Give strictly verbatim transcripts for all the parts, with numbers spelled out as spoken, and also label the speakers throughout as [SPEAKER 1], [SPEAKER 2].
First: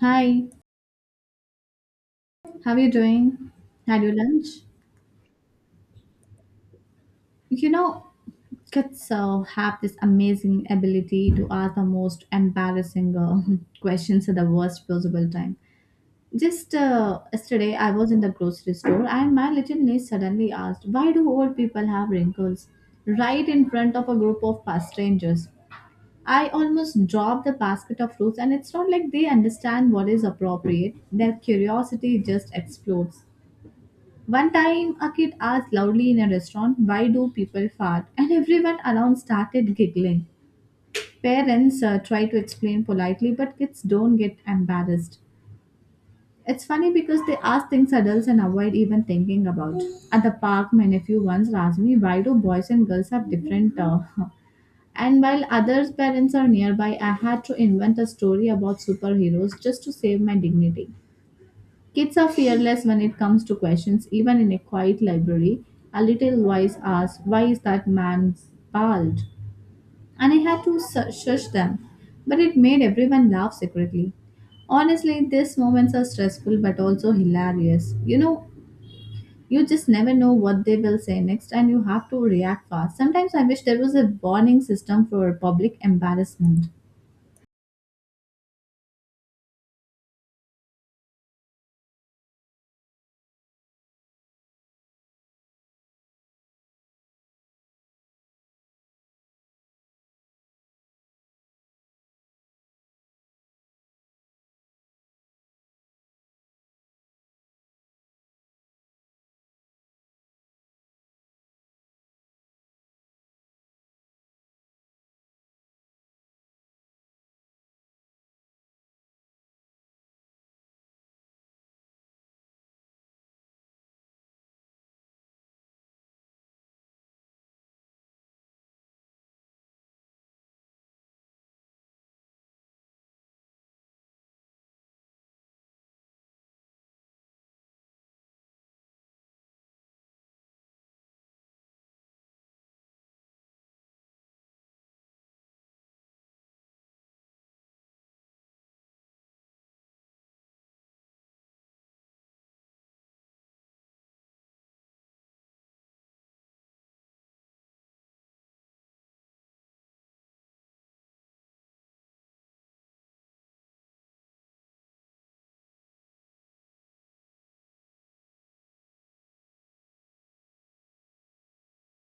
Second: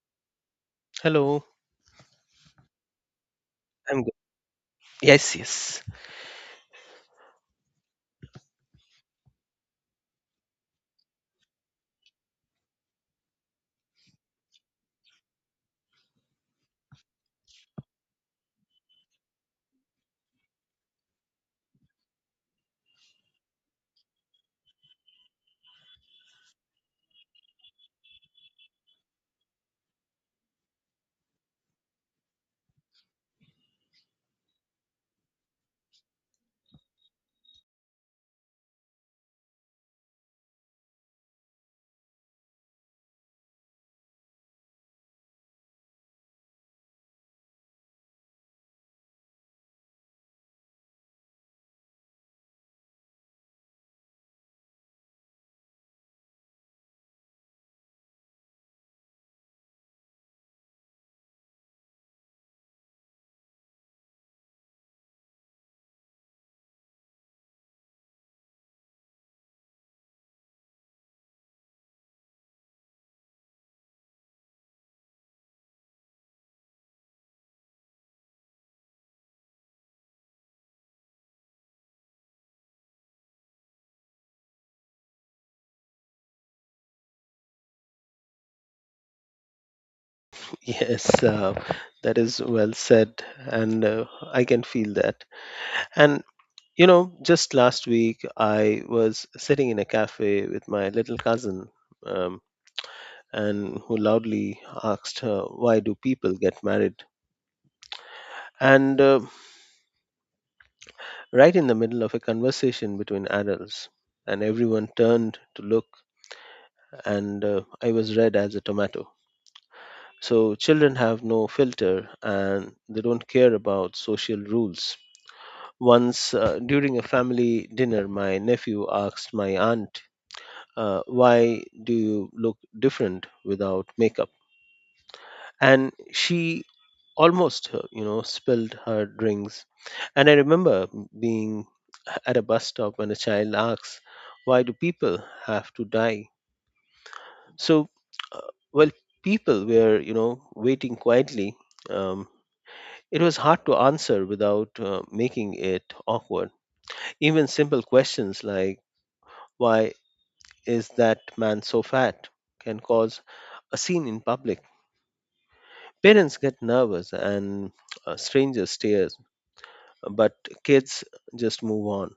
[SPEAKER 1] Hi,
[SPEAKER 2] Hello,
[SPEAKER 1] how are you doing? Had
[SPEAKER 2] I'm good.
[SPEAKER 1] your lunch?
[SPEAKER 2] Yes, yes,
[SPEAKER 1] You know, kids uh, have this amazing ability to ask the most embarrassing uh, questions at the worst possible time. Just uh, yesterday, I was in the grocery store and my little niece suddenly asked, "Why do old people have wrinkles?" right in front of a group of past strangers. I almost dropped the basket of fruits, and it's not like they understand what is appropriate. Their curiosity just explodes. One time, a kid asked loudly in a restaurant, "Why do people fart?" and everyone around started giggling. Parents uh, try to explain politely, but kids don't get embarrassed. It's funny because they ask things adults and avoid even thinking about. At the park, my nephew once asked me, "Why do boys and girls have different. Uh, and while others' parents are nearby, I had to invent a story about superheroes just to save my dignity. Kids are fearless when it comes to questions, even in a quiet library. A little voice asked, "Why is that man bald?" And I had to su- shush them, but it made everyone laugh secretly. Honestly, these moments are stressful but also hilarious. You know, you just never know what they will say next and you have to react fast. Sometimes I wish there was a warning system for public embarrassment.
[SPEAKER 2] yes. Uh, that is well said, and uh, I can feel that. And you know, just last week I was sitting in a cafe with my little cousin, um, and who loudly asked her, "Why do people get married?" And uh, Right in the middle of a conversation between adults, and everyone turned to look, and uh, I was red as a tomato. So children have no filter and they don't care about social rules. Once uh, during a family dinner, my nephew asked my aunt, uh, why do you look different without makeup? And she almost, uh, you know, spilled her drinks. And I remember being at a bus stop when a child asks, why do people have to die? So, uh, well, people were, you know, waiting quietly. Um, It was hard to answer without uh, making it awkward. Even simple questions like, why is that man so fat? Can cause a scene in public. Parents get nervous and uh, strangers stare, but kids just move on.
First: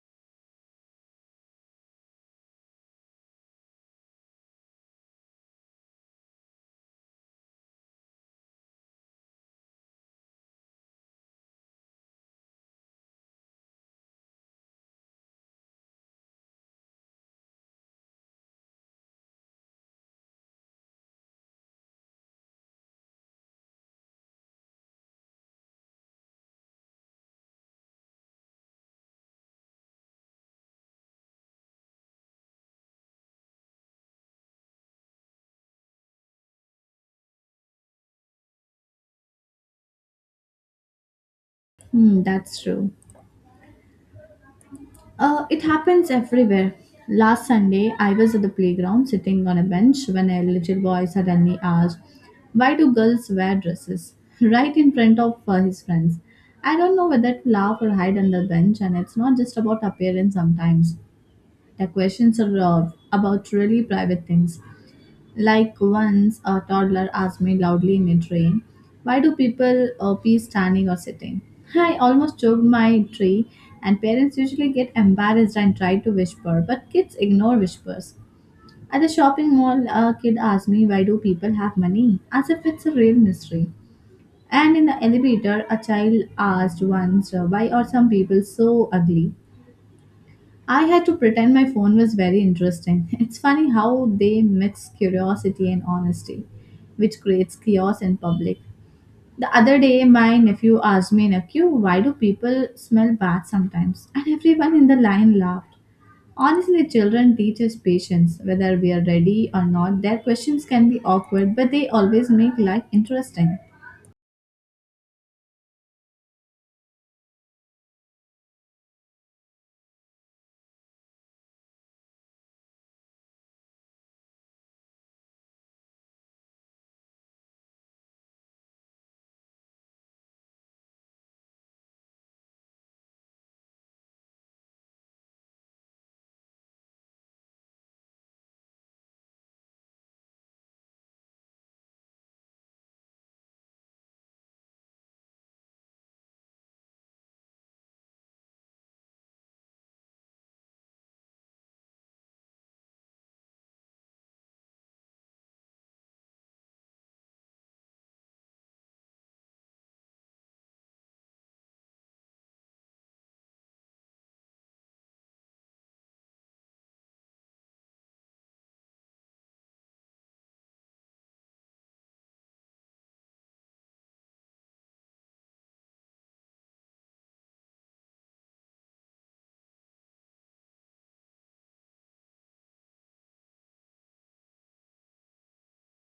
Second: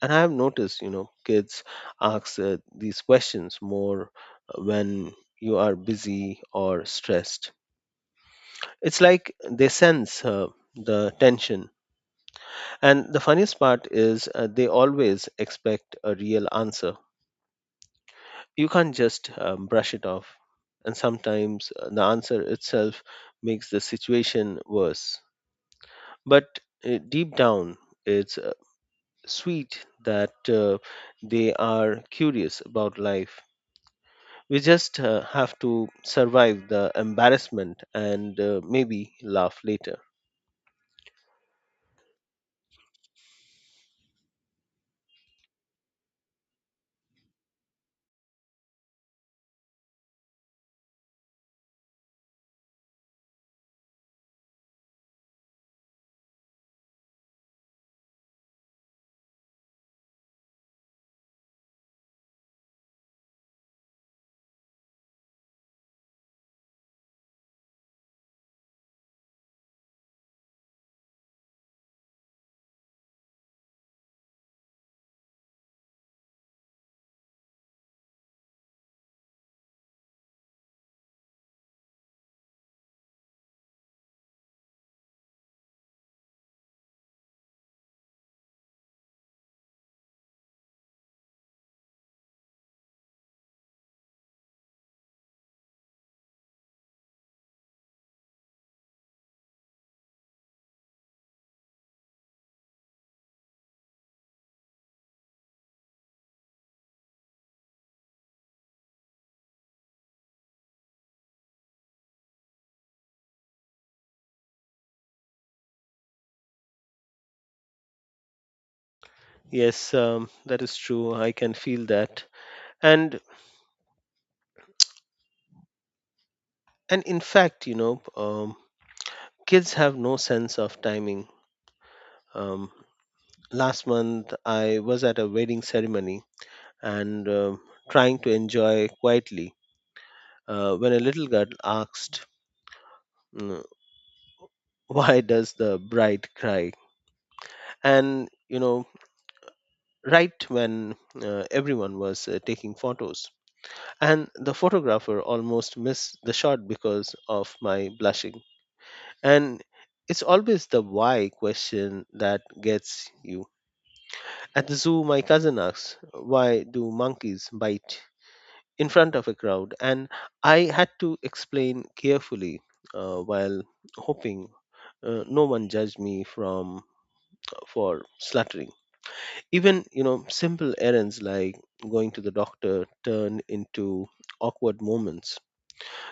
[SPEAKER 2] And I have noticed, you know, kids ask uh, these questions more uh, when you are busy or stressed. It's like they sense uh, the tension. And the funniest part is uh, they always expect a real answer. You can't just um, brush it off. And sometimes uh, the answer itself makes the situation worse. But uh, deep down, it's uh, sweet that uh, they are curious about life. We just uh, have to survive the embarrassment and uh, maybe laugh later.
[SPEAKER 1] Hmm, that's true. Uh, it happens everywhere. Last Sunday, I was at the playground sitting on a bench when a little boy suddenly asked, "Why do girls wear dresses?" right in front of uh, his friends. I don't know whether to laugh or hide under the bench, and it's not just about appearance sometimes. The questions are uh, about really private things. Like once a toddler asked me loudly in a train, "Why do people uh, pee standing or sitting?" I almost choked my tree, and parents usually get embarrassed and try to whisper, but kids ignore whispers. At the shopping mall, a kid asked me, "Why do people have money?" as if it's a real mystery. And in the elevator, a child asked once, uh, "Why are some people so ugly?" I had to pretend my phone was very interesting. It's funny how they mix curiosity and honesty, which creates chaos in public. The other day, my nephew asked me in a queue, "Why do people smell bad sometimes?" And everyone in the line laughed. Honestly, children teach us patience. Whether we are ready or not, their questions can be awkward, but they always make life interesting.
[SPEAKER 2] Yes, um, that is true. I can feel that. And and in fact, you know, um, kids have no sense of timing. Um, Last month, I was at a wedding ceremony and um trying to enjoy quietly uh, when a little girl asked, mm, why does the bride cry? And, you know, right when uh, everyone was uh, taking photos. And the photographer almost missed the shot because of my blushing. And it's always the why question that gets you. At the zoo, my cousin asked, why do monkeys bite in front of a crowd? And I had to explain carefully uh, while hoping. Uh, no one judged me from for slaughtering, even you know simple errands like going to the doctor turned into awkward moments.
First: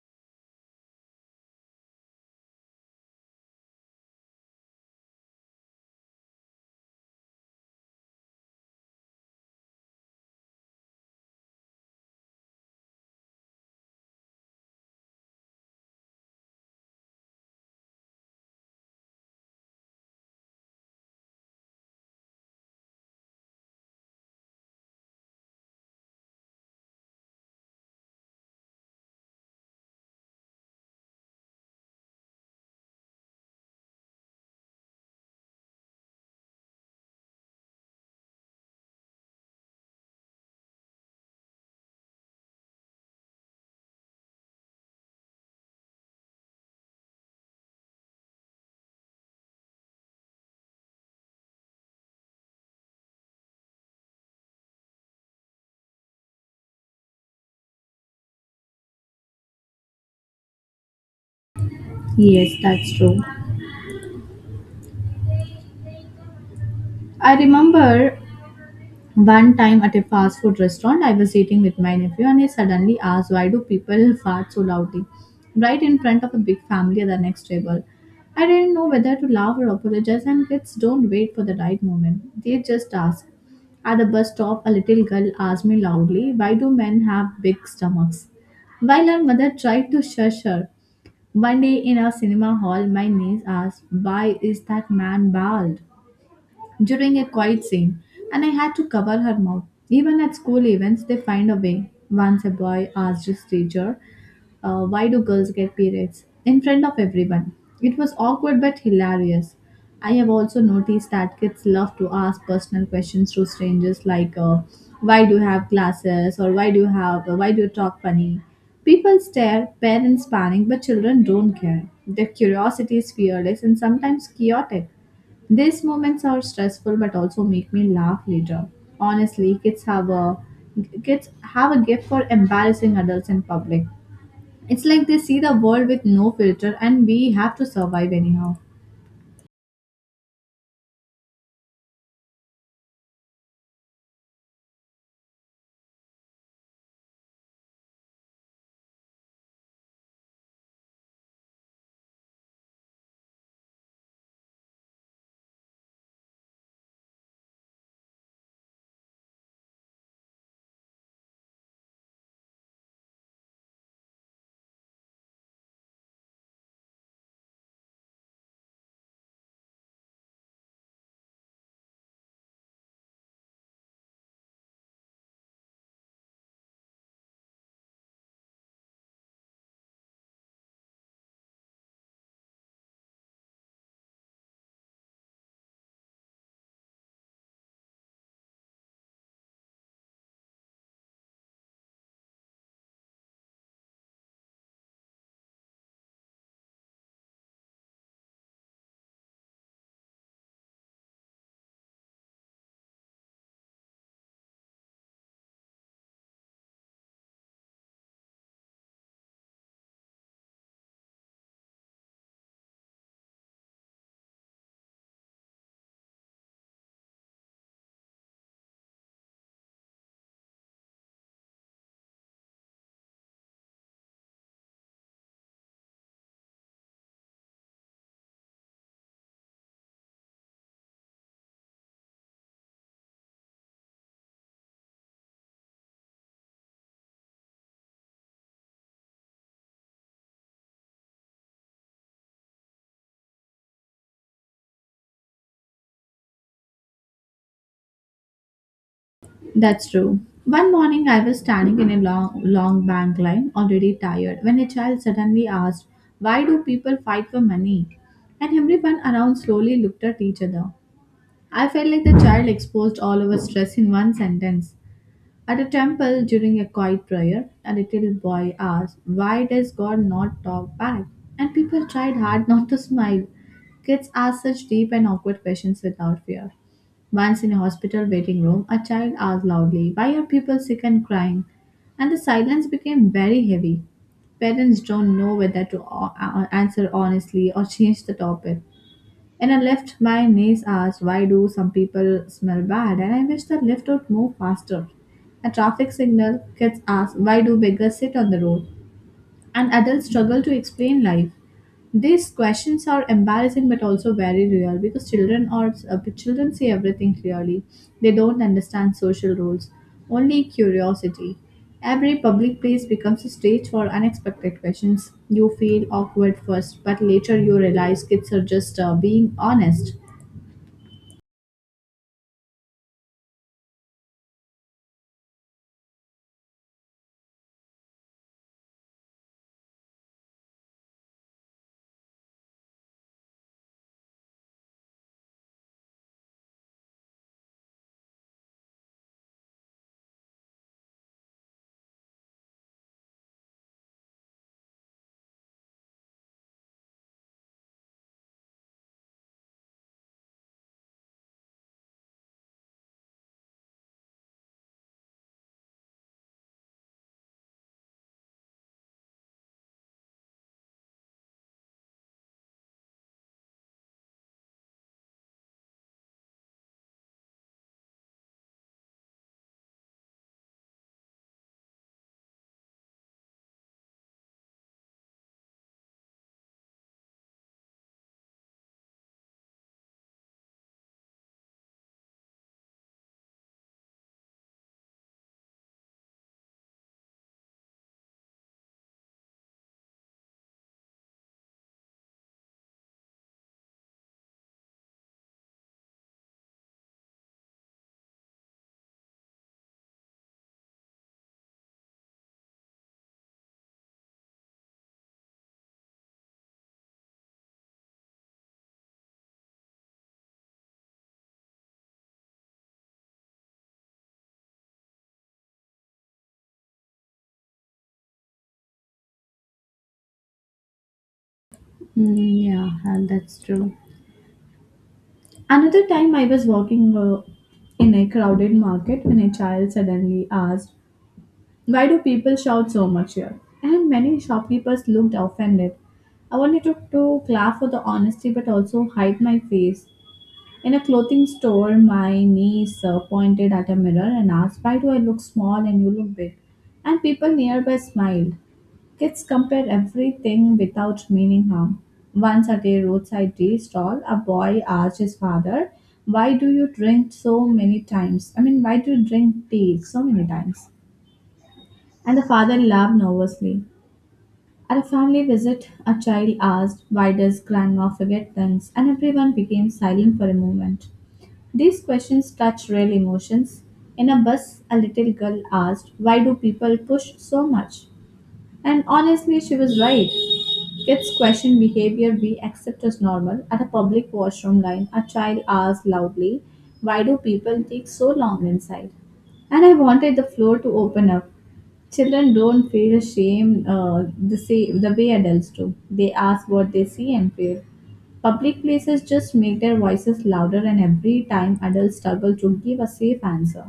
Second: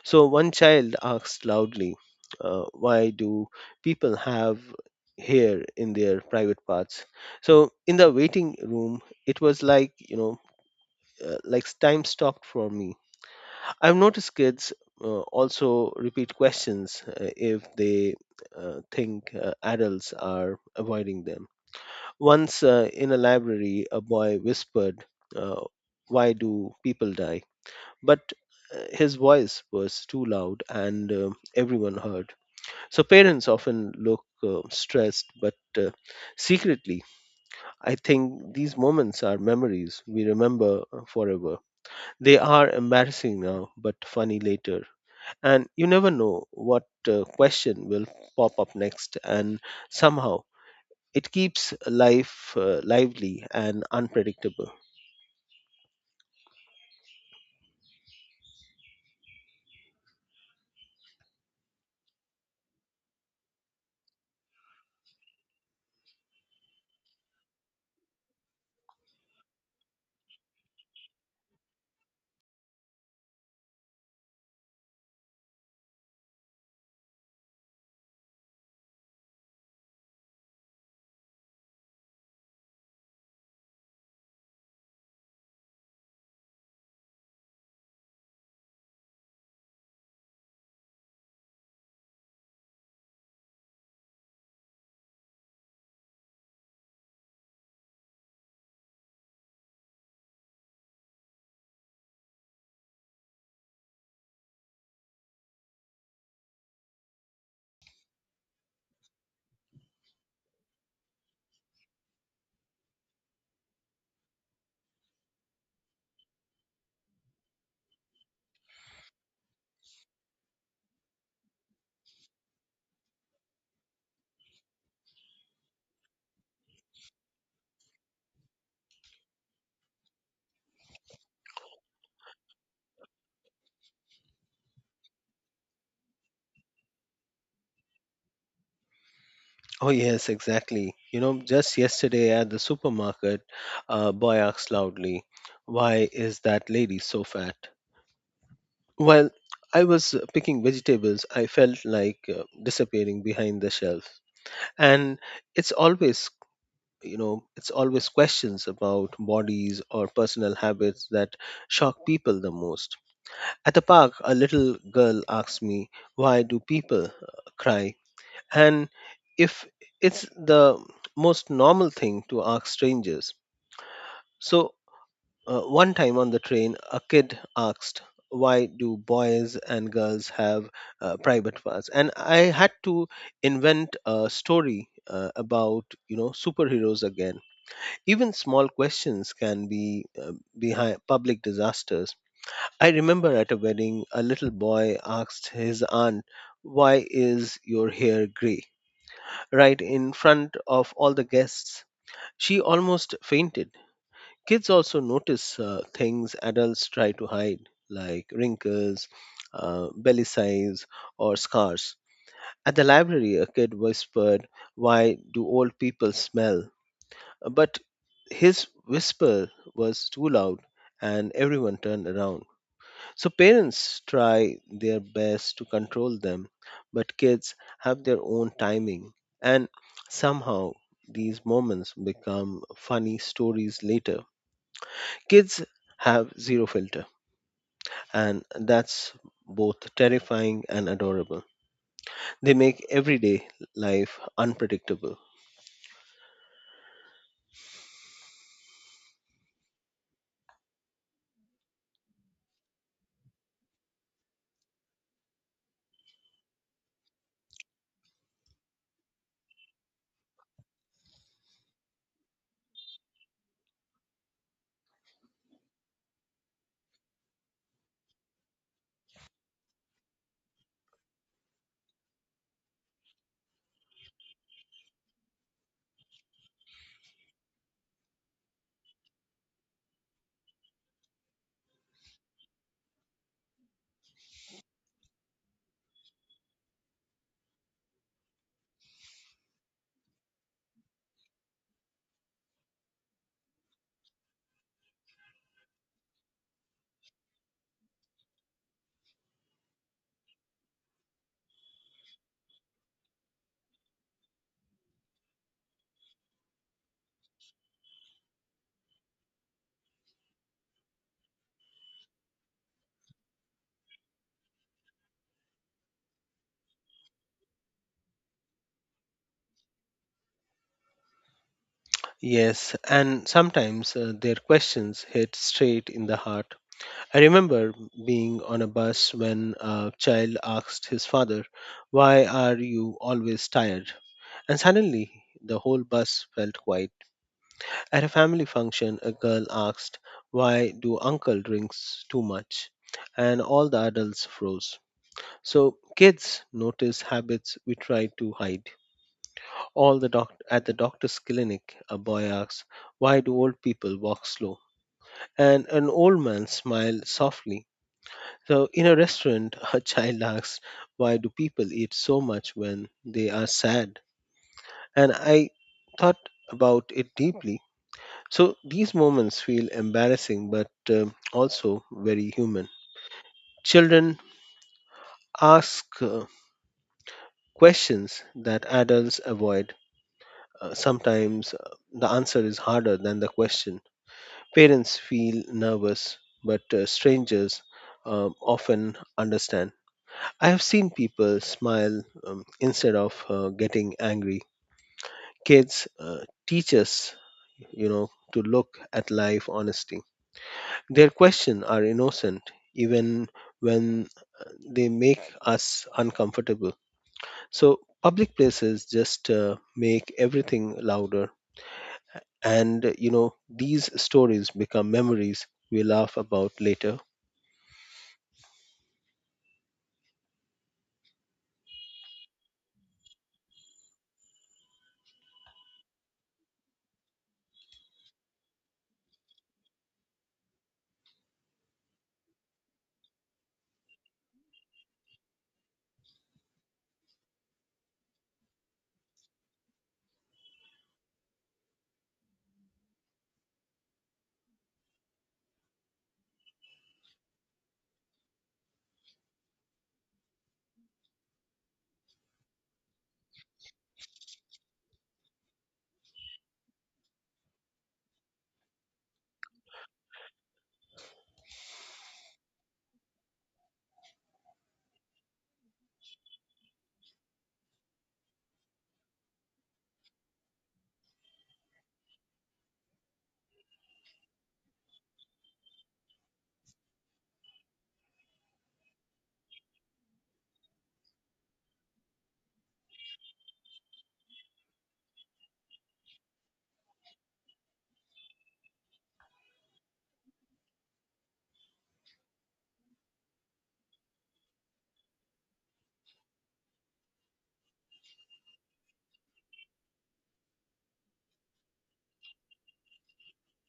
[SPEAKER 2] So one child asked loudly, uh, why do people have hair in their private parts. So in the waiting room it was like you know, uh, like time stopped for me. I've noticed kids uh, also repeat questions uh, if they uh, think uh, adults are avoiding them. Once uh, in a library, a boy whispered, uh, why do people die? But uh, his voice was too loud and uh, everyone heard. So parents often look uh, stressed, but uh, secretly, I think these moments are memories we remember uh, forever. They are embarrassing now, but funny later. And you never know what uh, question will pop up next, and somehow it keeps life uh, lively and unpredictable.
[SPEAKER 1] Yes, that's true. I remember one time at a fast food restaurant, I was eating with my nephew and he suddenly asked, "Why do people fart so loudly?" Right in front of a big family at the next table. I didn't know whether to laugh or apologize, and kids don't wait for the right moment. They just ask. At the bus stop, a little girl asked me loudly, "Why do men have big stomachs?" While her mother tried to shush her. One day in a cinema hall, my niece asked, "Why is that man bald?" during a quiet scene, and I had to cover her mouth. Even at school events, they find a way. Once a boy asked his teacher, uh, "Why do girls get periods?" in front of everyone. It was awkward but hilarious. I have also noticed that kids love to ask personal questions to strangers like, uh, "Why do you have glasses?" or "Why do you have, uh, why do you talk funny?" People stare, parents panic, but children don't care. Their curiosity is fearless and sometimes chaotic. These moments are stressful but also make me laugh later. Honestly, kids have a kids have a gift for embarrassing adults in public. It's like they see the world with no filter and we have to survive anyhow.
[SPEAKER 2] Oh, yes, exactly. You know, just yesterday at the supermarket, a boy asked loudly, why is that lady so fat? While I was uh, picking vegetables, I felt like uh, disappearing behind the shelf. And it's always you know it's always questions about bodies or personal habits that shock people the most. At the park a little girl asked me why do people uh, cry, and if it's the most normal thing to ask strangers. So, uh, one time on the train a kid asked why do boys and girls have uh, private parts, and I had to invent a story uh, about you know superheroes again. Even small questions can be uh, behind public disasters. I remember at a wedding, a little boy asked his aunt, why is your hair gray? Right in front of all the guests. She almost fainted. Kids also notice uh, things adults try to hide, like wrinkles, uh, belly size, or scars. At the library, a kid whispered, why do old people smell? But his whisper was too loud and everyone turned around. So parents try their best to control them, but kids have their own timing. And somehow these moments become funny stories later. Kids have zero filter, and that's both terrifying and adorable. They make everyday life unpredictable.
[SPEAKER 1] That's true. One morning I was standing in a long long bank line, already tired, when a child suddenly asked, "Why do people fight for money?" And everyone around slowly looked at each other. I felt like the child exposed all our stress in one sentence. At a temple during a quiet prayer, a little boy asked, "Why does God not talk back?" And people tried hard not to smile. Kids ask such deep and awkward questions without fear. Once in a hospital waiting room, a child asked loudly, "Why are people sick and crying?" And the silence became very heavy. Parents don't know whether to o- a- answer honestly or change the topic. And I left my niece asked, "Why do some people smell bad?" And I wish the lift would move faster. A traffic signal, kids ask, "Why do beggars sit on the road?" and adults struggle to explain life. These questions are embarrassing but also very real because children are uh, children see everything clearly. They don't understand social rules, only curiosity. Every public place becomes a stage for unexpected questions. You feel awkward first, but later you realize kids are just uh, being honest.
[SPEAKER 2] Yes, and sometimes uh, their questions hit straight in the heart. I remember being on a bus when a child asked his father, why are you always tired? And suddenly the whole bus felt quiet. At a family function, a girl asked, why do uncle drinks too much? And all the adults froze. So kids notice habits we try to hide. All the doc- at the doctor's clinic, a boy asks, why do old people walk slow? And an old man smiled softly. So, in a restaurant, a child asks, why do people eat so much when they are sad? And I thought about it deeply. So, these moments feel embarrassing but um also very human. Children ask uh, questions that adults avoid. Uh, sometimes uh, the answer is harder than the question. Parents feel nervous, but uh, strangers um often understand. I have seen people smile um, instead of uh, getting angry. Kids uh, teach us, you know, to look at life honestly. Their questions are innocent, even when uh, they make us uncomfortable. So public places just uh, make everything louder, and uh, you know, these stories become memories we laugh about later.
[SPEAKER 1] Mm, yeah, and that's true. Another time I was walking uh, in a crowded market when a child suddenly asked, "Why do people shout so much here?" And many shopkeepers looked offended. I wanted to, to clap for the honesty but also hide my face. In a clothing store, my niece uh, pointed at a mirror and asked, "Why do I look small and you look big?" And people nearby smiled. Kids compare everything without meaning harm. Once at a roadside tea stall, a boy asked his father, "Why do you drink so many times? I mean, why do you drink tea so many times?" And the father laughed nervously. At a family visit, a child asked, "Why does grandma forget things?" And everyone became silent for a moment. These questions touch real emotions. In a bus, a little girl asked, "Why do people push so much?" And honestly, she was right. Kids question behavior we accept as normal. At a public washroom line, a child asks loudly, "Why do people take so long inside?" And I wanted the floor to open up. Children don't feel shame uh, the, same, the way adults do. They ask what they see and feel. Public places just make their voices louder, and every time adults struggle to give a safe answer.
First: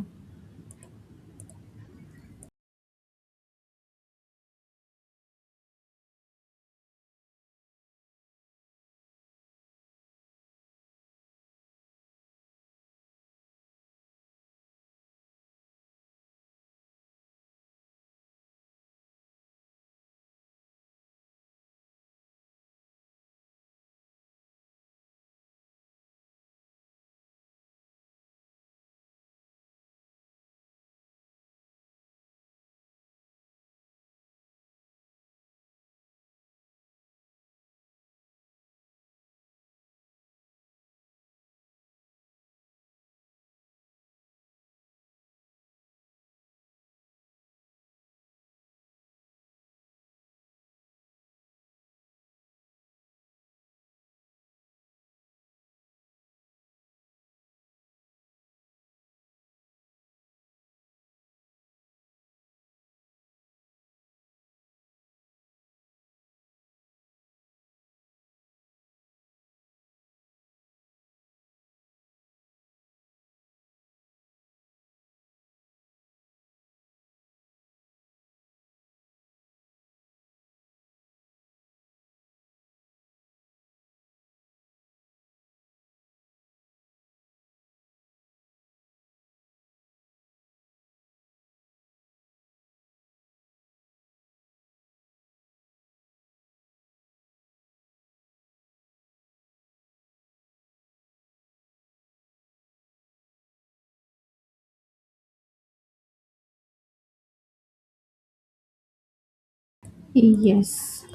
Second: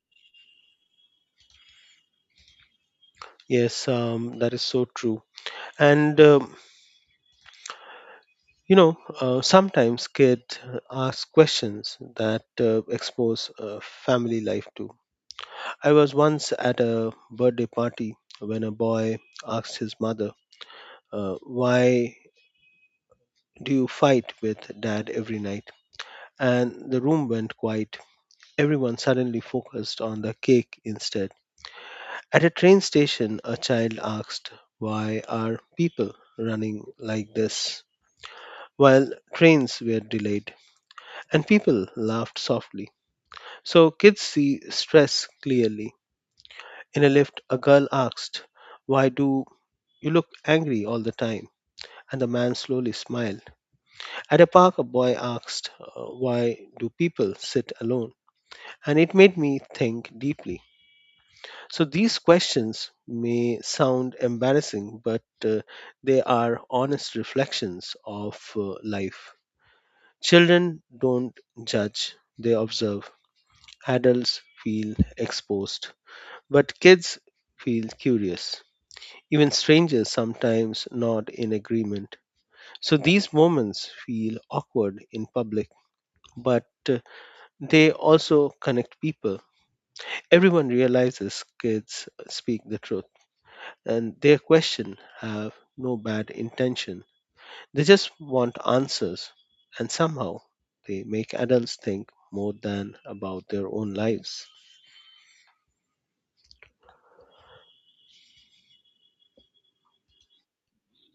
[SPEAKER 2] Yes, um, that is so true. And um, you know, uh, sometimes kids ask questions that uh, expose uh, family life too. I was once at a birthday party when a boy asked his mother, uh, why do you fight with dad every night? And the room went quiet. Everyone suddenly focused on the cake instead. At a train station, a child asked, why are people running like this? While trains were delayed, and people laughed softly. So kids see stress clearly. In a lift, a girl asked, why do you look angry all the time? And the man slowly smiled. At a park, a boy asked, "Uh, Why do people sit alone?" And it made me think deeply. So these questions may sound embarrassing, but uh, they are honest reflections of uh, life. Children don't judge, they observe. Adults feel exposed. But kids feel curious. Even strangers sometimes nod in agreement. So these moments feel awkward in public, but uh, they also connect people. Everyone realizes kids speak the truth, and their questions have no bad intention. They just want answers, and somehow they make adults think more than about their own lives.
[SPEAKER 1] Yes.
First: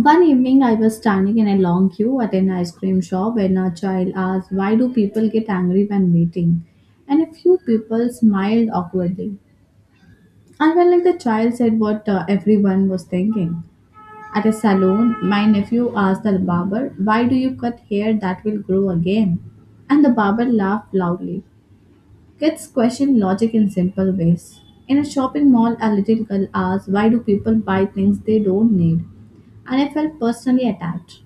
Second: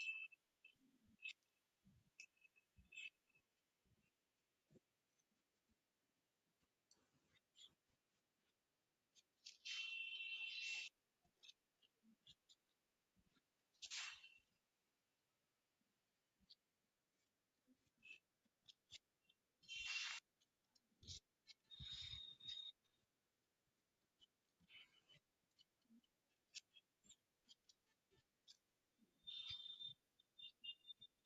[SPEAKER 1] One evening, I was standing in a long queue at an ice cream shop when a child asked, "Why do people get angry when waiting?" And a few people smiled awkwardly. I felt like the child said what uh, everyone was thinking. At a salon, my nephew asked the barber, "Why do you cut hair that will grow again?" And the barber laughed loudly. Kids question logic in simple ways. In a shopping mall, a little girl asked, "Why do people buy things they don't need?" And I felt personally attacked.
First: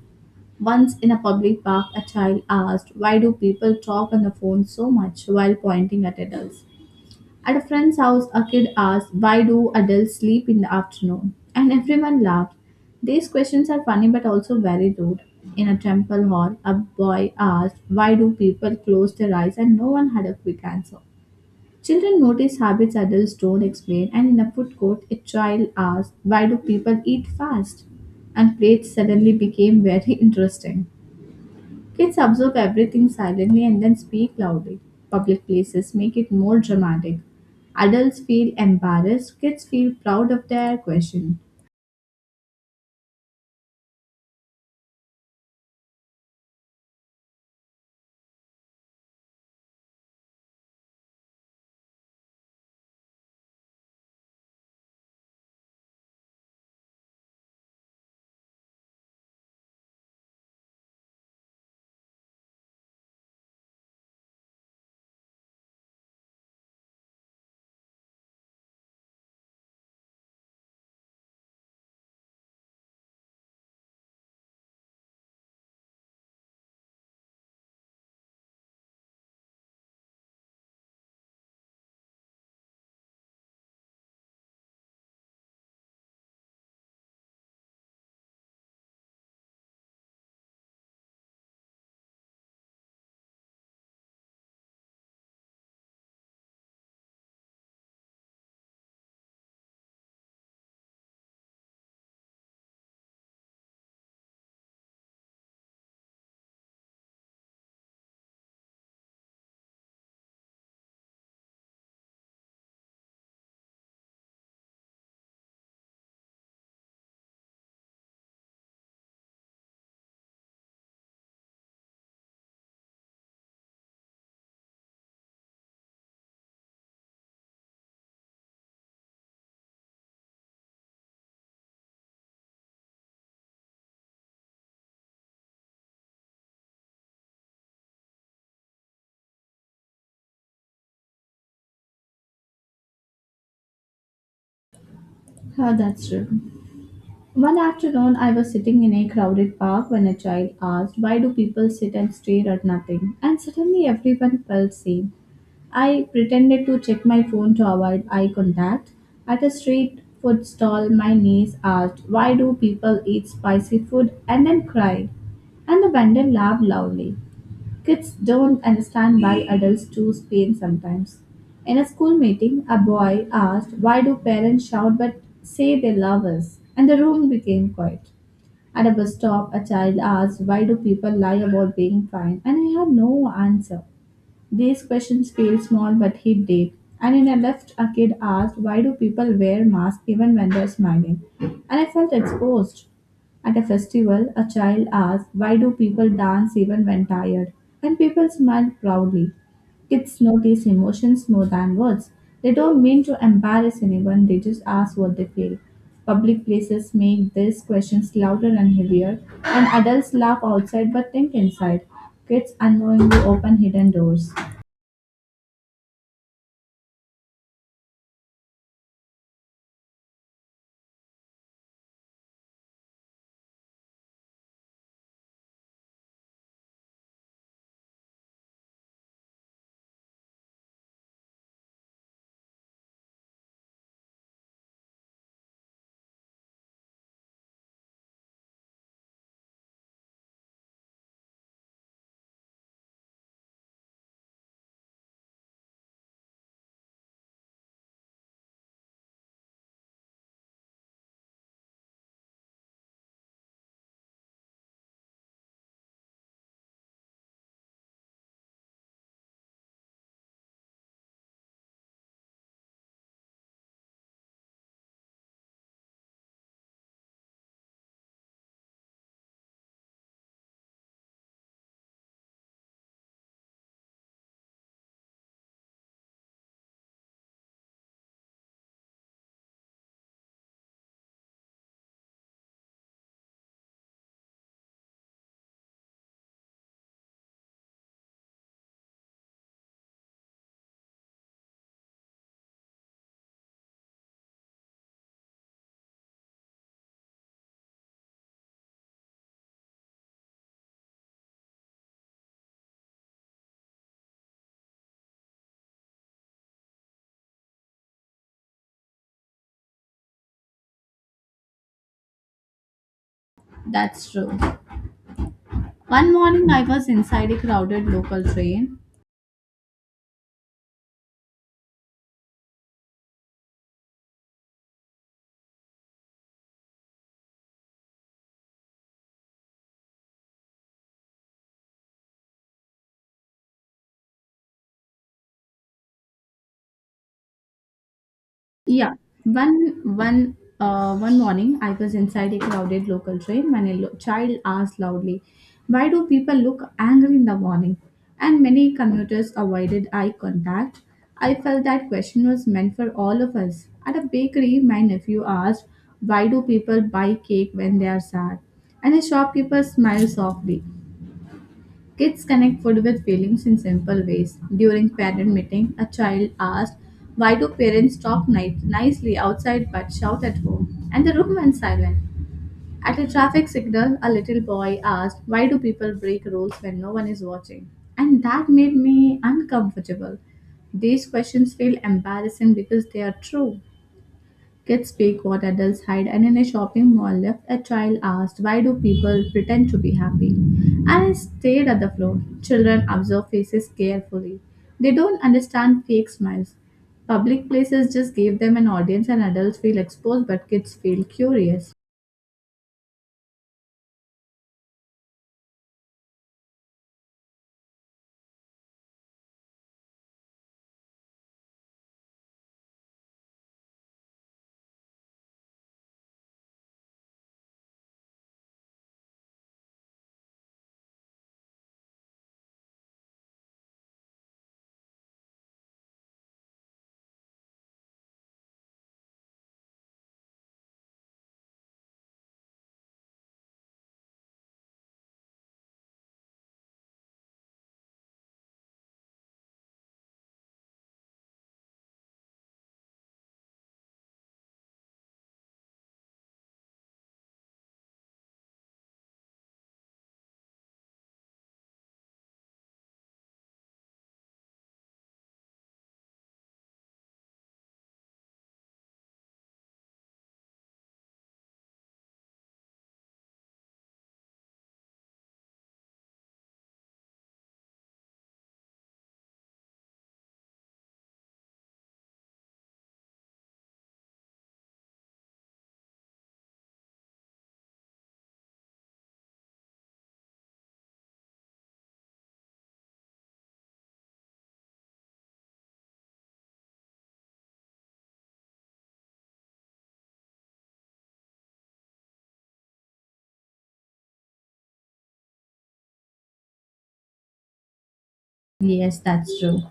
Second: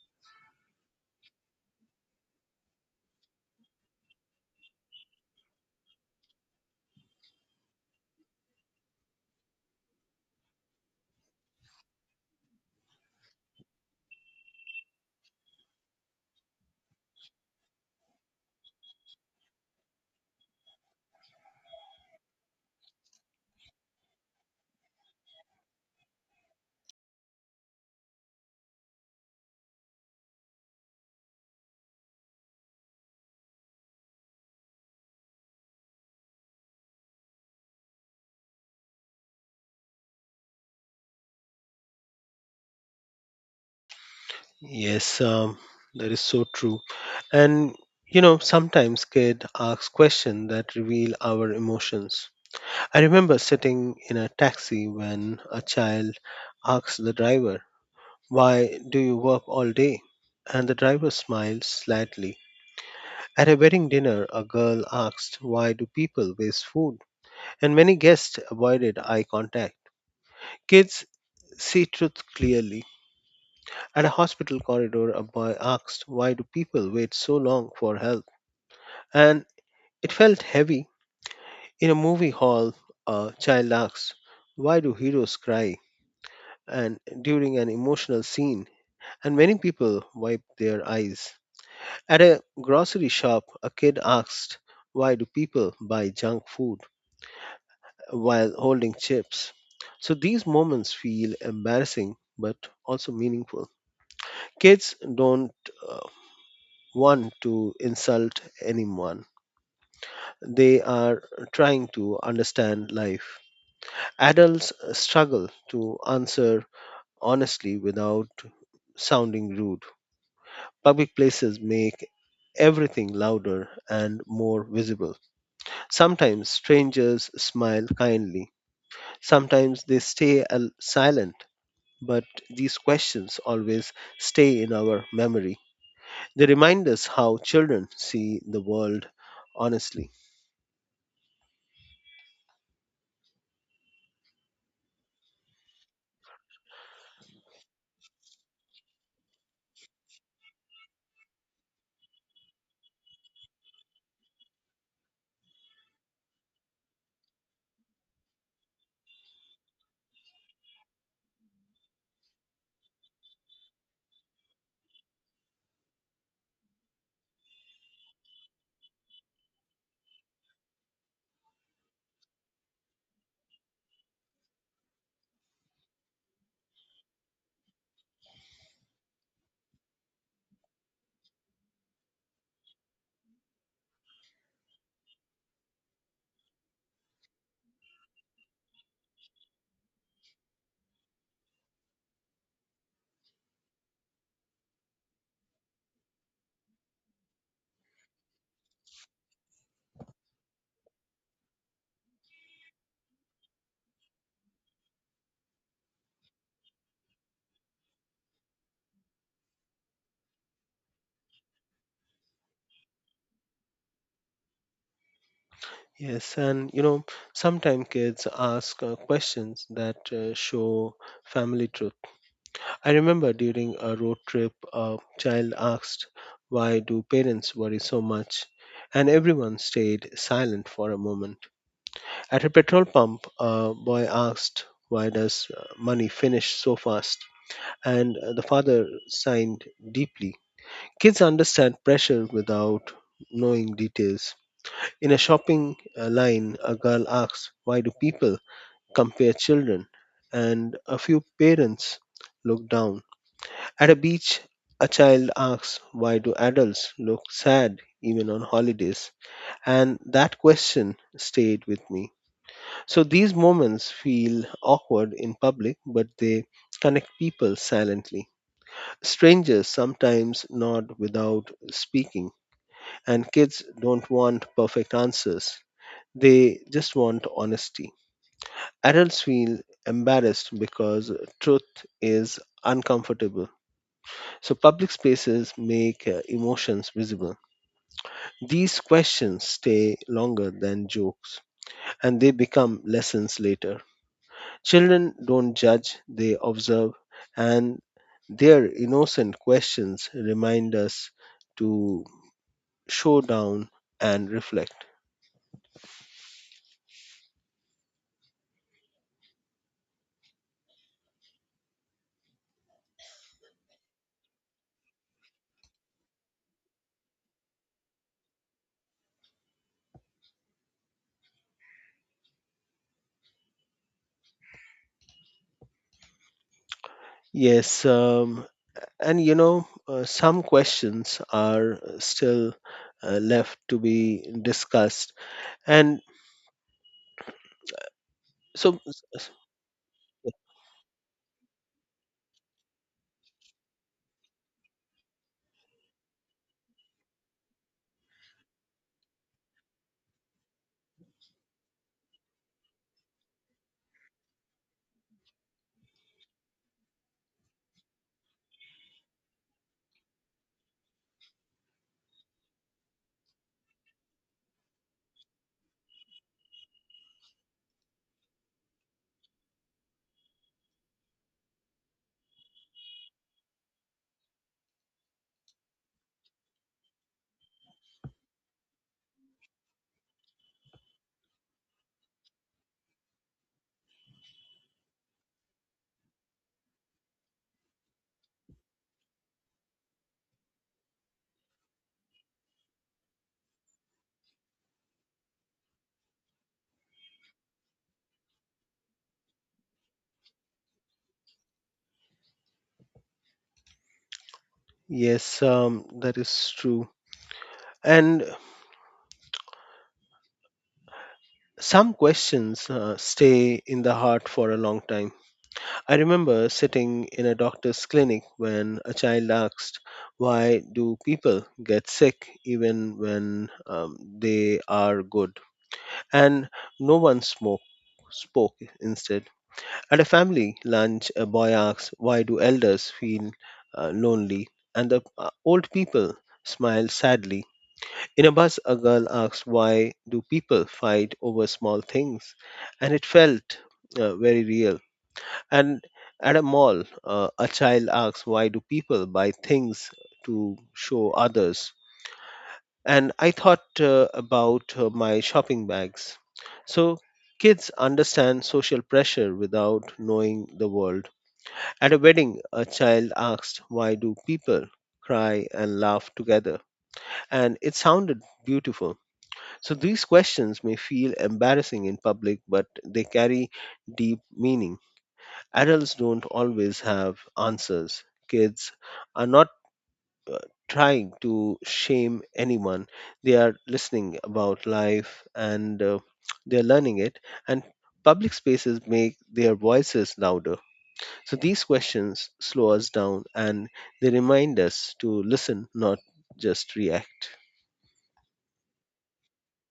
[SPEAKER 1] Once in a public park, a child asked, "Why do people talk on the phone so much?" while pointing at adults. At a friend's house, a kid asked, "Why do adults sleep in the afternoon?" And everyone laughed. These questions are funny but also very rude. In a temple hall, a boy asked, "Why do people close their eyes?" And no one had a quick answer. Children notice habits adults don't explain, and in a food court, a child asked, "Why do people eat fast?" And plates suddenly became very interesting. Kids observe everything silently and then speak loudly. Public places make it more dramatic. Adults feel embarrassed, kids feel proud of their question.
[SPEAKER 2] Yes, um, that is so true. And you know, sometimes kid asks questions that reveal our emotions. I remember sitting in a taxi when a child asked the driver, "Why do you work all day?" And the driver smiled slightly. At a wedding dinner, a girl asked, "Why do people waste food?" And many guests avoided eye contact. Kids see truth clearly. At a hospital corridor, a boy asked, why do people wait so long for help? And it felt heavy. In a movie hall, a child asked, why do heroes cry? And during an emotional scene, and many people wiped their eyes. At a grocery shop, a kid asked, why do people buy junk food while holding chips? So these moments feel embarrassing but also meaningful. Kids don't uh, one to insult anyone. They are trying to understand life. Adults struggle to answer honestly without sounding rude. Public places make everything louder and more visible. Sometimes strangers smile kindly, sometimes they stay al- silent, but these questions always stay in our memory. They remind us how children see the world honestly.
[SPEAKER 1] Yeah, that's true. One afternoon, I was sitting in a crowded park when a child asked, "Why do people sit and stare at nothing?" And suddenly everyone felt seen. I pretended to check my phone to avoid eye contact. At a street food stall, my niece asked, "Why do people eat spicy food and then cry?" And the vendor laughed loudly. Kids don't understand why adults choose pain sometimes. In a school meeting, a boy asked, "Why do parents shout but say they love us?" And the room became quiet. At a bus stop, a child asked, "Why do people lie about being fine?" And I had no answer. These questions feel small but hit deep. And in a left, a kid asked, "Why do people wear masks even when they're smiling?" And I felt exposed. At a festival, a child asked, "Why do people dance even when tired?" And people smiled proudly. Kids notice emotions more than words. They don't mean to embarrass anyone, they just ask what they feel. Public places make these questions louder and heavier, and adults laugh outside but think inside. Kids unknowingly open hidden doors.
[SPEAKER 2] Yes, and you know, sometimes kids ask uh, questions that uh, show family truth. I remember during a road trip, a child asked, why do parents worry so much? And everyone stayed silent for a moment. At a petrol pump, a boy asked, why does uh, money finish so fast? And uh, the father sighed deeply. Kids understand pressure without knowing details. In a shopping uh, line, a girl asks, why do people compare children? And a few parents look down. At a beach, a child asks, why do adults look sad even on holidays? And that question stayed with me. So these moments feel awkward in public, but they connect people silently. Strangers sometimes nod without speaking, and kids don't want perfect answers. They just want honesty. Adults feel embarrassed because truth is uncomfortable. So, public spaces make uh, emotions visible. These questions stay longer than jokes and they become lessons later. Children don't judge, they observe, and their innocent questions remind us to show down and reflect.
[SPEAKER 1] That's true. One morning I was inside a crowded local train.
[SPEAKER 2] Yes, um, and you know, uh, some questions are still uh, left to be discussed. And so,
[SPEAKER 1] Yeah, one one uh, one morning I was inside a crowded local train when a lo- child asked loudly, "Why do people look angry in the morning?" And many commuters avoided eye contact. I felt that question was meant for all of us. At a bakery, my nephew asked, "Why do people buy cake when they are sad?" And a shopkeeper smiled softly. Kids connect food with feelings in simple ways. During parent meeting, a child asked, "Why do parents talk ni- nicely outside but shout at home?" And the room went silent. At a traffic signal, a little boy asked, "Why do people break rules when no one is watching?" And that made me uncomfortable. These questions feel embarrassing because they are true. Kids speak what adults hide, and in a shopping mall lift, a child asked, "Why do people pretend to be happy?" I stared at the floor. Children observe faces carefully. They don't understand fake smiles. Public places just give them an audience, and adults feel exposed, but kids feel curious.
[SPEAKER 2] yes, um, that is true. And some questions uh, stay in the heart for a long time. I remember sitting in a doctor's clinic when a child asked, "Why do people get sick even when um, they are good?" And no one spoke, spoke instead. At a family lunch, a boy asks, "Why do elders feel uh, lonely?" And the uh, old people smile sadly. In a bus, a girl asks, "Why do people fight over small things?" And it felt uh, very real. And at a mall, uh, a child asks, "Why do people buy things to show others?" And I thought uh, about uh, my shopping bags. So kids understand social pressure without knowing the world. At a wedding, a child asked, "Why do people cry and laugh together?" And it sounded beautiful. So these questions may feel embarrassing in public, but they carry deep meaning. Adults don't always have answers. Kids are not trying to shame anyone, they are listening about life and uh, they're learning it, and public spaces make their voices louder, so these questions slow us down and they remind us to listen, not just react.
[SPEAKER 1] Yes, that's true.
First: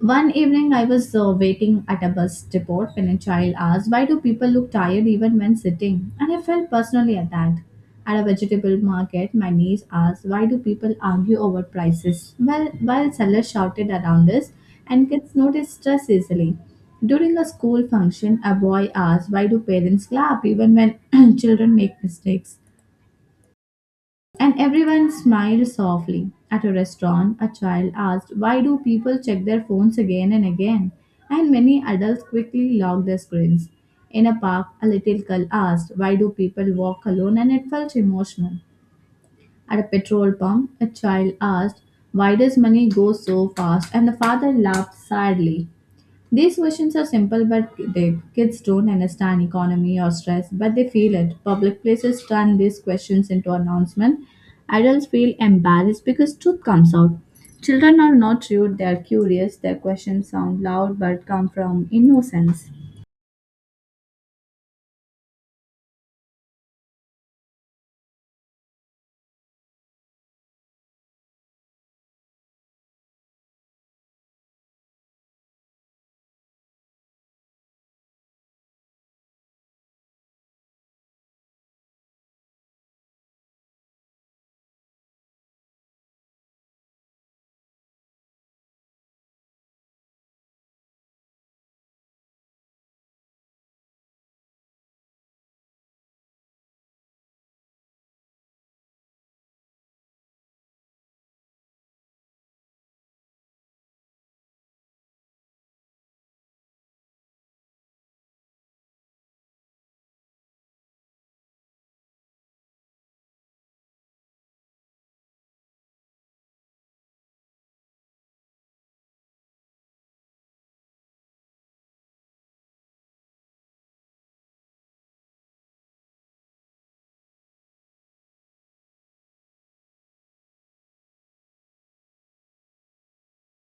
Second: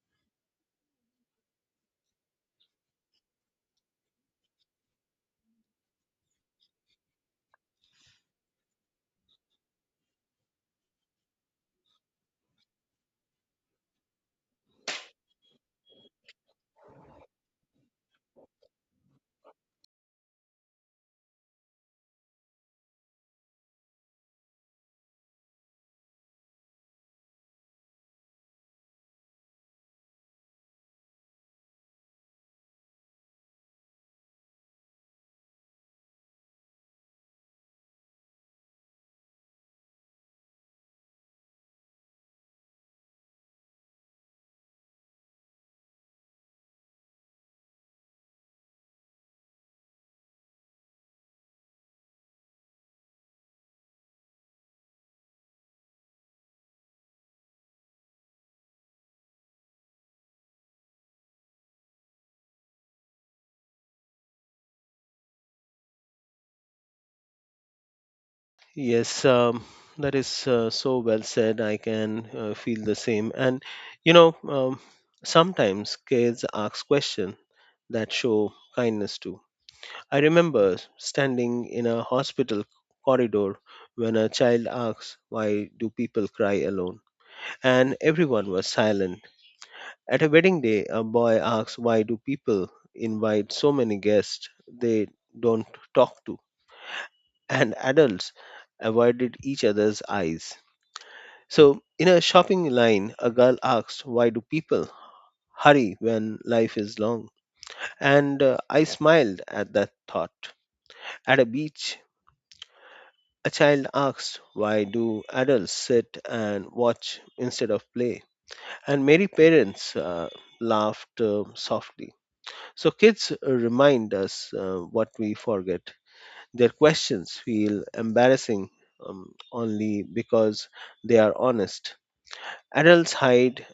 [SPEAKER 1] One evening, I was uh, waiting at a bus depot when a child asked, "Why do people look tired even when sitting?" And I felt personally attacked. At a vegetable market, my niece asked, "Why do people argue over prices?" Well, while sellers shouted around us, and kids noticed stress easily. During a school function, a boy asked, "Why do parents clap even when children make mistakes?" And everyone smiled softly. At a restaurant, a child asked, "Why do people check their phones again and again?" And many adults quickly locked their screens. In a park, a little girl asked, "Why do people walk alone?" And it felt emotional. At a petrol pump, a child asked, "Why does money go so fast?" And the father laughed sadly. These questions are simple but deep. Kids don't understand economy or stress, but they feel it. Public places turn these questions into announcement. Adults feel embarrassed because truth comes out. Children are not rude, they are curious. Their questions sound loud but come from innocence.
[SPEAKER 2] Yes, um, that is uh, so well said. I can uh, feel the same. And you know, um, sometimes kids ask questions that show kindness too. I remember standing in a hospital corridor when a child asked, "Why do people cry alone?" And everyone was silent. At a wedding day, a boy asks, "Why do people invite so many guests they don't talk to?" And adults avoided each other's eyes. So, in a shopping line, a girl asked, "Why do people hurry when life is long?" And uh, I smiled at that thought. At a beach, a child asked, "Why do adults sit and watch instead of play?" And many parents uh, laughed uh, softly. So kids uh, remind us uh, what we forget. Their questions feel embarrassing um, only because they are honest. Adults hide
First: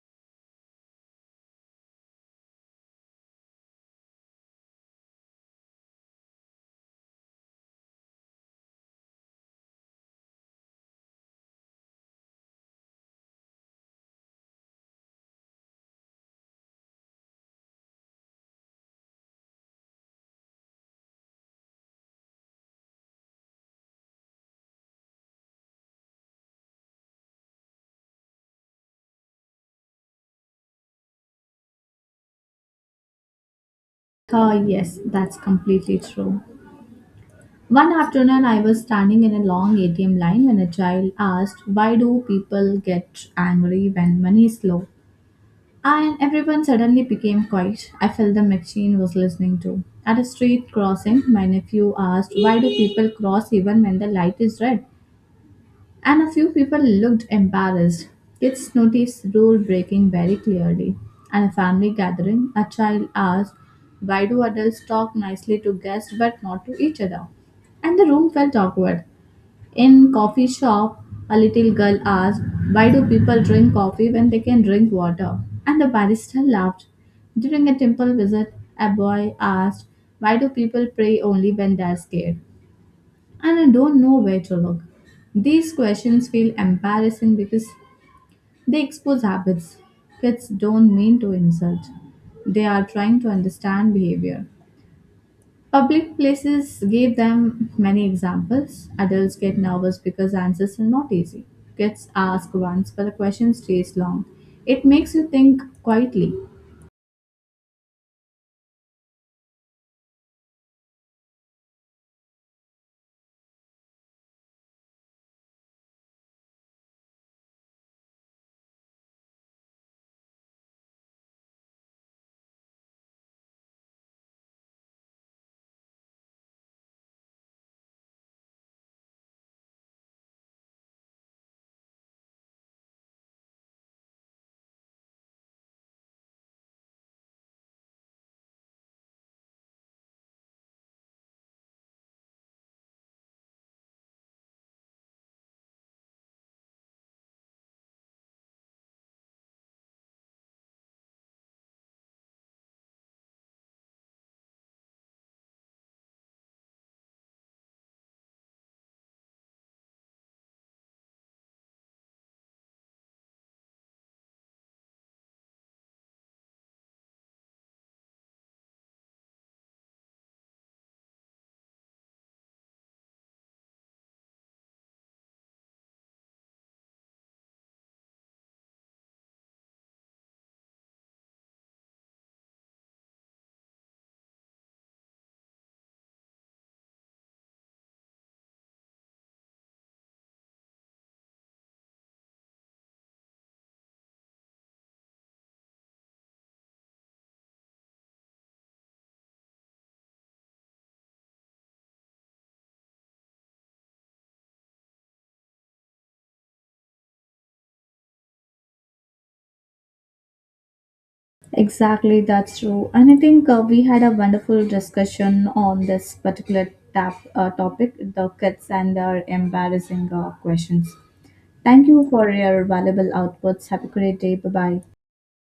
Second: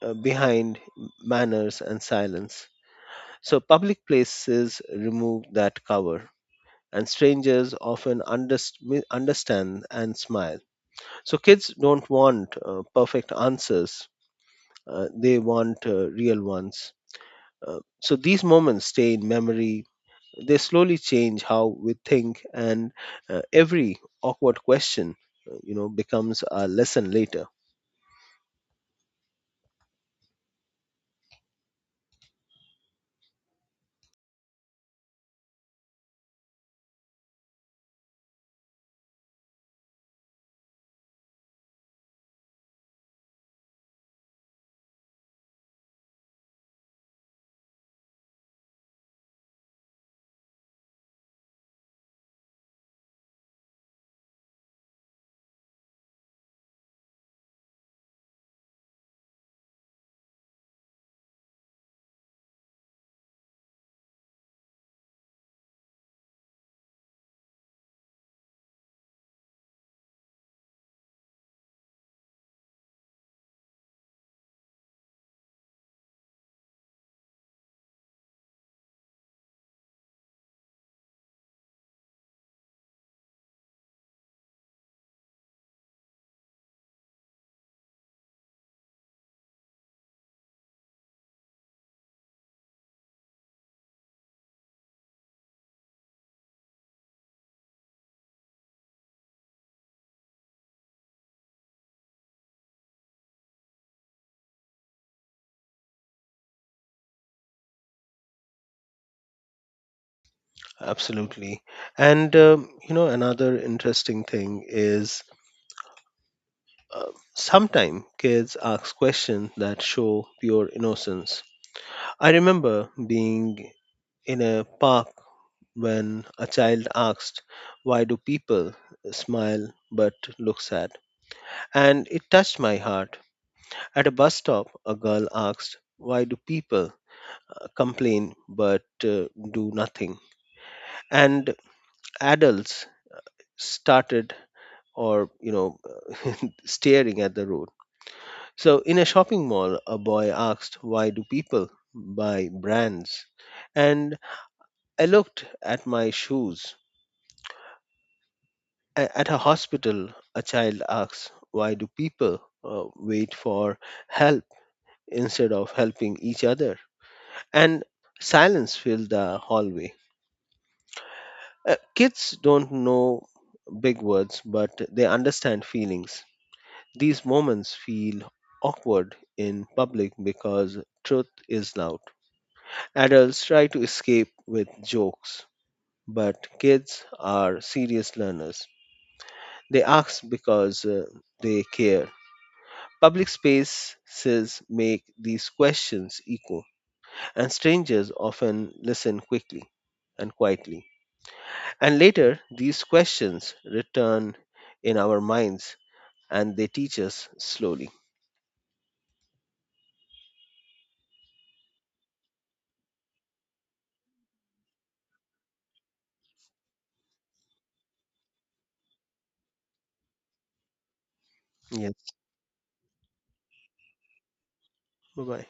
[SPEAKER 2] uh, behind manners and silence. So public places remove that cover. And strangers often underst- mi- understand and smile. So kids don't want uh, perfect answers, uh, they want uh, real ones. Uh, so these moments stay in memory. They slowly change how we think, and uh, every awkward question, uh, you know, becomes a lesson later.
[SPEAKER 1] Oh, yes, that's completely true. One afternoon, I was standing in a long A T M line when a child asked, "Why do people get angry when money is low?" And everyone suddenly became quiet. I felt the machine was listening too. At a street crossing, my nephew asked, "Why do people cross even when the light is red?" And a few people looked embarrassed. Kids noticed rule breaking very clearly. At a family gathering, a child asked, "Why do adults talk nicely to guests but not to each other?" And the room felt awkward. In coffee shop, a little girl asked, "Why do people drink coffee when they can drink water?" And the barista laughed. During a temple visit, a boy asked, "Why do people pray only when they're scared?" And I don't know where to look. These questions feel embarrassing because they expose habits. Kids don't mean to insult. They are trying to understand behavior. Public places give them many examples. Adults get nervous because answers are not easy. Kids ask once, but the question stays long. It makes you think quietly.
[SPEAKER 2] Absolutely. And, um, you know, another interesting thing is uh, sometimes kids ask questions that show pure innocence. I remember being in a park when a child asked, "Why do people smile but look sad?" And it touched my heart. At a bus stop, a girl asked, "Why do people uh, complain but uh, do nothing?" And adults started, or you know, staring at the road. So in a shopping mall, a boy asked, "Why do people buy brands?" And I looked at my shoes. A- at a hospital, a child asks, "Why do people uh, wait for help instead of helping each other?" And silence filled the hallway. Uh, kids don't know big words, but they understand feelings. These moments feel awkward in public because truth is loud. Adults try to escape with jokes, but kids are serious learners. They ask because uh, they care. Public spaces make these questions echo, and strangers often listen quickly and quietly. And later, these questions return in our minds and they teach us slowly.
[SPEAKER 1] Exactly, that's true. And I think uh, we had a wonderful discussion on this particular tap, uh, topic, the kids and their embarrassing uh, questions. Thank you
[SPEAKER 2] Yes.
[SPEAKER 1] for your valuable outputs. Have a great day. Bye bye.
[SPEAKER 2] Bye bye.